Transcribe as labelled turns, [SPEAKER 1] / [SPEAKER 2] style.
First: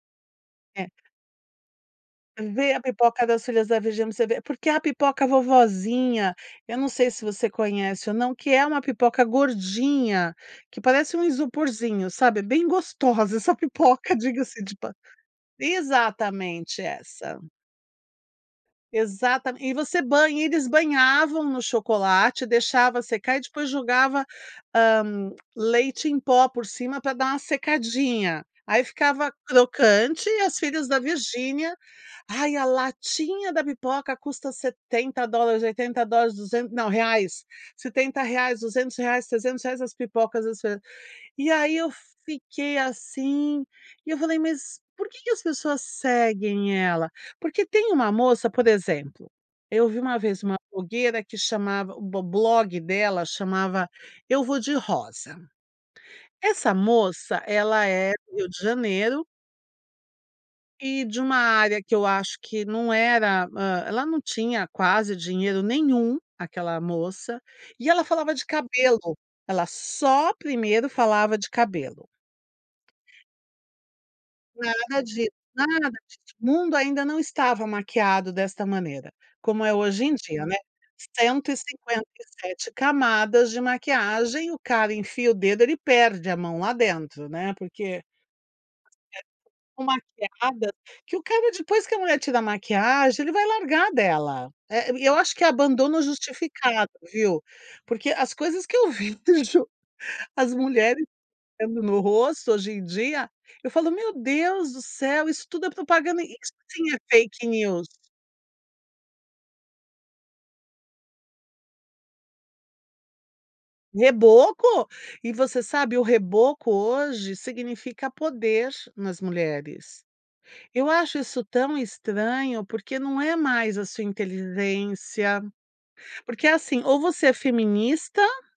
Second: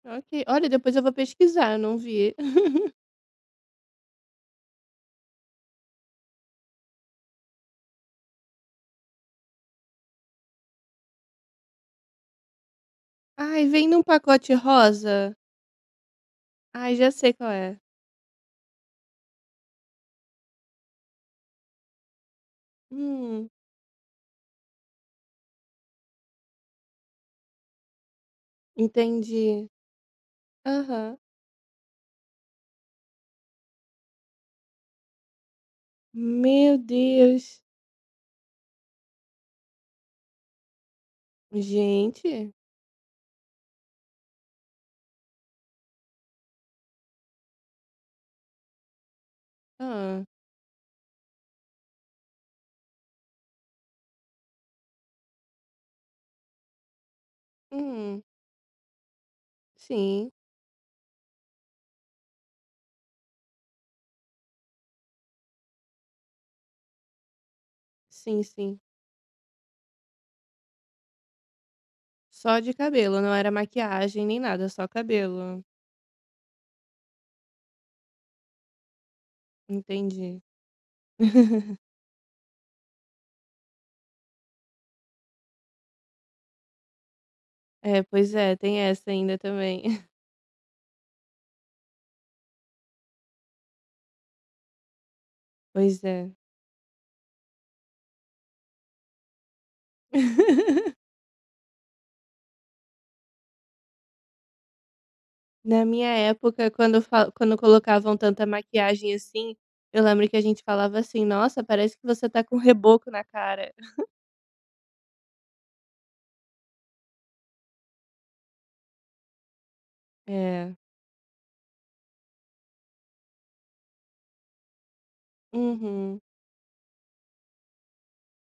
[SPEAKER 1] Ó que olha,
[SPEAKER 2] É.
[SPEAKER 1] depois eu vou pesquisar, eu não vi.
[SPEAKER 2] Ver a pipoca das filhas da Virginia pra você ver. Porque é a pipoca vovozinha, eu não sei se você conhece ou não que é uma pipoca gordinha, que parece um isoporzinho, sabe, é bem gostosa essa
[SPEAKER 1] Ai, vem num
[SPEAKER 2] pipoca,
[SPEAKER 1] pacote
[SPEAKER 2] diga-se de pa
[SPEAKER 1] rosa?
[SPEAKER 2] exatamente
[SPEAKER 1] Ai, já sei
[SPEAKER 2] essa.
[SPEAKER 1] qual é.
[SPEAKER 2] Exatamen e você banha e eles banhavam no chocolate, deixava secar e
[SPEAKER 1] Hum.
[SPEAKER 2] depois jogava, hã, leite em pó por cima pra dar uma secadinha. Aí ficava
[SPEAKER 1] Entendi.
[SPEAKER 2] crocante, e as filhas da
[SPEAKER 1] Aham.
[SPEAKER 2] Virginia, ai, a latinha da pipoca custa $70, $80, duzen
[SPEAKER 1] Meu
[SPEAKER 2] não, reais,
[SPEAKER 1] Deus!
[SPEAKER 2] R$70, R$200, R$300 as pipocas das filhas. E aí eu
[SPEAKER 1] Gente.
[SPEAKER 2] fiquei assim, e eu falei: "Mas, por que que as pessoas seguem ela?". Porque tem uma moça por exemplo, eu vi uma
[SPEAKER 1] Hã.
[SPEAKER 2] vez uma blogueira que chamava o bo blog dela chamava, Eu Vou de Rosa. Essa moça ela é
[SPEAKER 1] Hum.
[SPEAKER 2] Rio de Janeiro
[SPEAKER 1] Sim.
[SPEAKER 2] e de uma área que eu acho que não era hã, ela não tinha quase dinheiro nenhum, aquela moça. E ela falava
[SPEAKER 1] Sim,
[SPEAKER 2] de
[SPEAKER 1] sim.
[SPEAKER 2] cabelo, ela só primeiro falava de cabelo.
[SPEAKER 1] Só de cabelo, não era maquiagem nem nada, só
[SPEAKER 2] Nada di
[SPEAKER 1] cabelo.
[SPEAKER 2] nada di o mundo ainda não estava maquiado desta maneira, como é hoje em
[SPEAKER 1] Entendi.
[SPEAKER 2] dia, né. cento e cinquenta e sete camadas de maquiagem, o cara enfia o dedo, ele perde a mão lá dentro, né. Porque,
[SPEAKER 1] É, pois é, tem essa ainda
[SPEAKER 2] [unintelligible]
[SPEAKER 1] também.
[SPEAKER 2] tão maquiada que o cara, depois que a mulher tira a maquiagem, ele vai largar dela. Eh, e eu acho que é abandono
[SPEAKER 1] Pois é.
[SPEAKER 2] justificado, viu. Porque as coisas que eu vi do jo as mulheres aplicando no rosto hoje em dia, eu falo: "Meu Deus do céu, isso tudo é
[SPEAKER 1] Na minha
[SPEAKER 2] propaganda. Isso
[SPEAKER 1] época
[SPEAKER 2] sim
[SPEAKER 1] quando
[SPEAKER 2] é
[SPEAKER 1] eu falo
[SPEAKER 2] fake
[SPEAKER 1] quando
[SPEAKER 2] news".
[SPEAKER 1] colocavam tanta maquiagem assim, eu lembro que a gente falava assim: "Nossa, parece que você está com o reboco na cara".
[SPEAKER 2] Reboco. E você sabe, o reboco hoje significa poder nas mulheres.
[SPEAKER 1] É.
[SPEAKER 2] Eu acho isso tão estranho porque não é mais a sua inteligência.
[SPEAKER 1] Uhum.
[SPEAKER 2] Porque, assim, ou você é feminista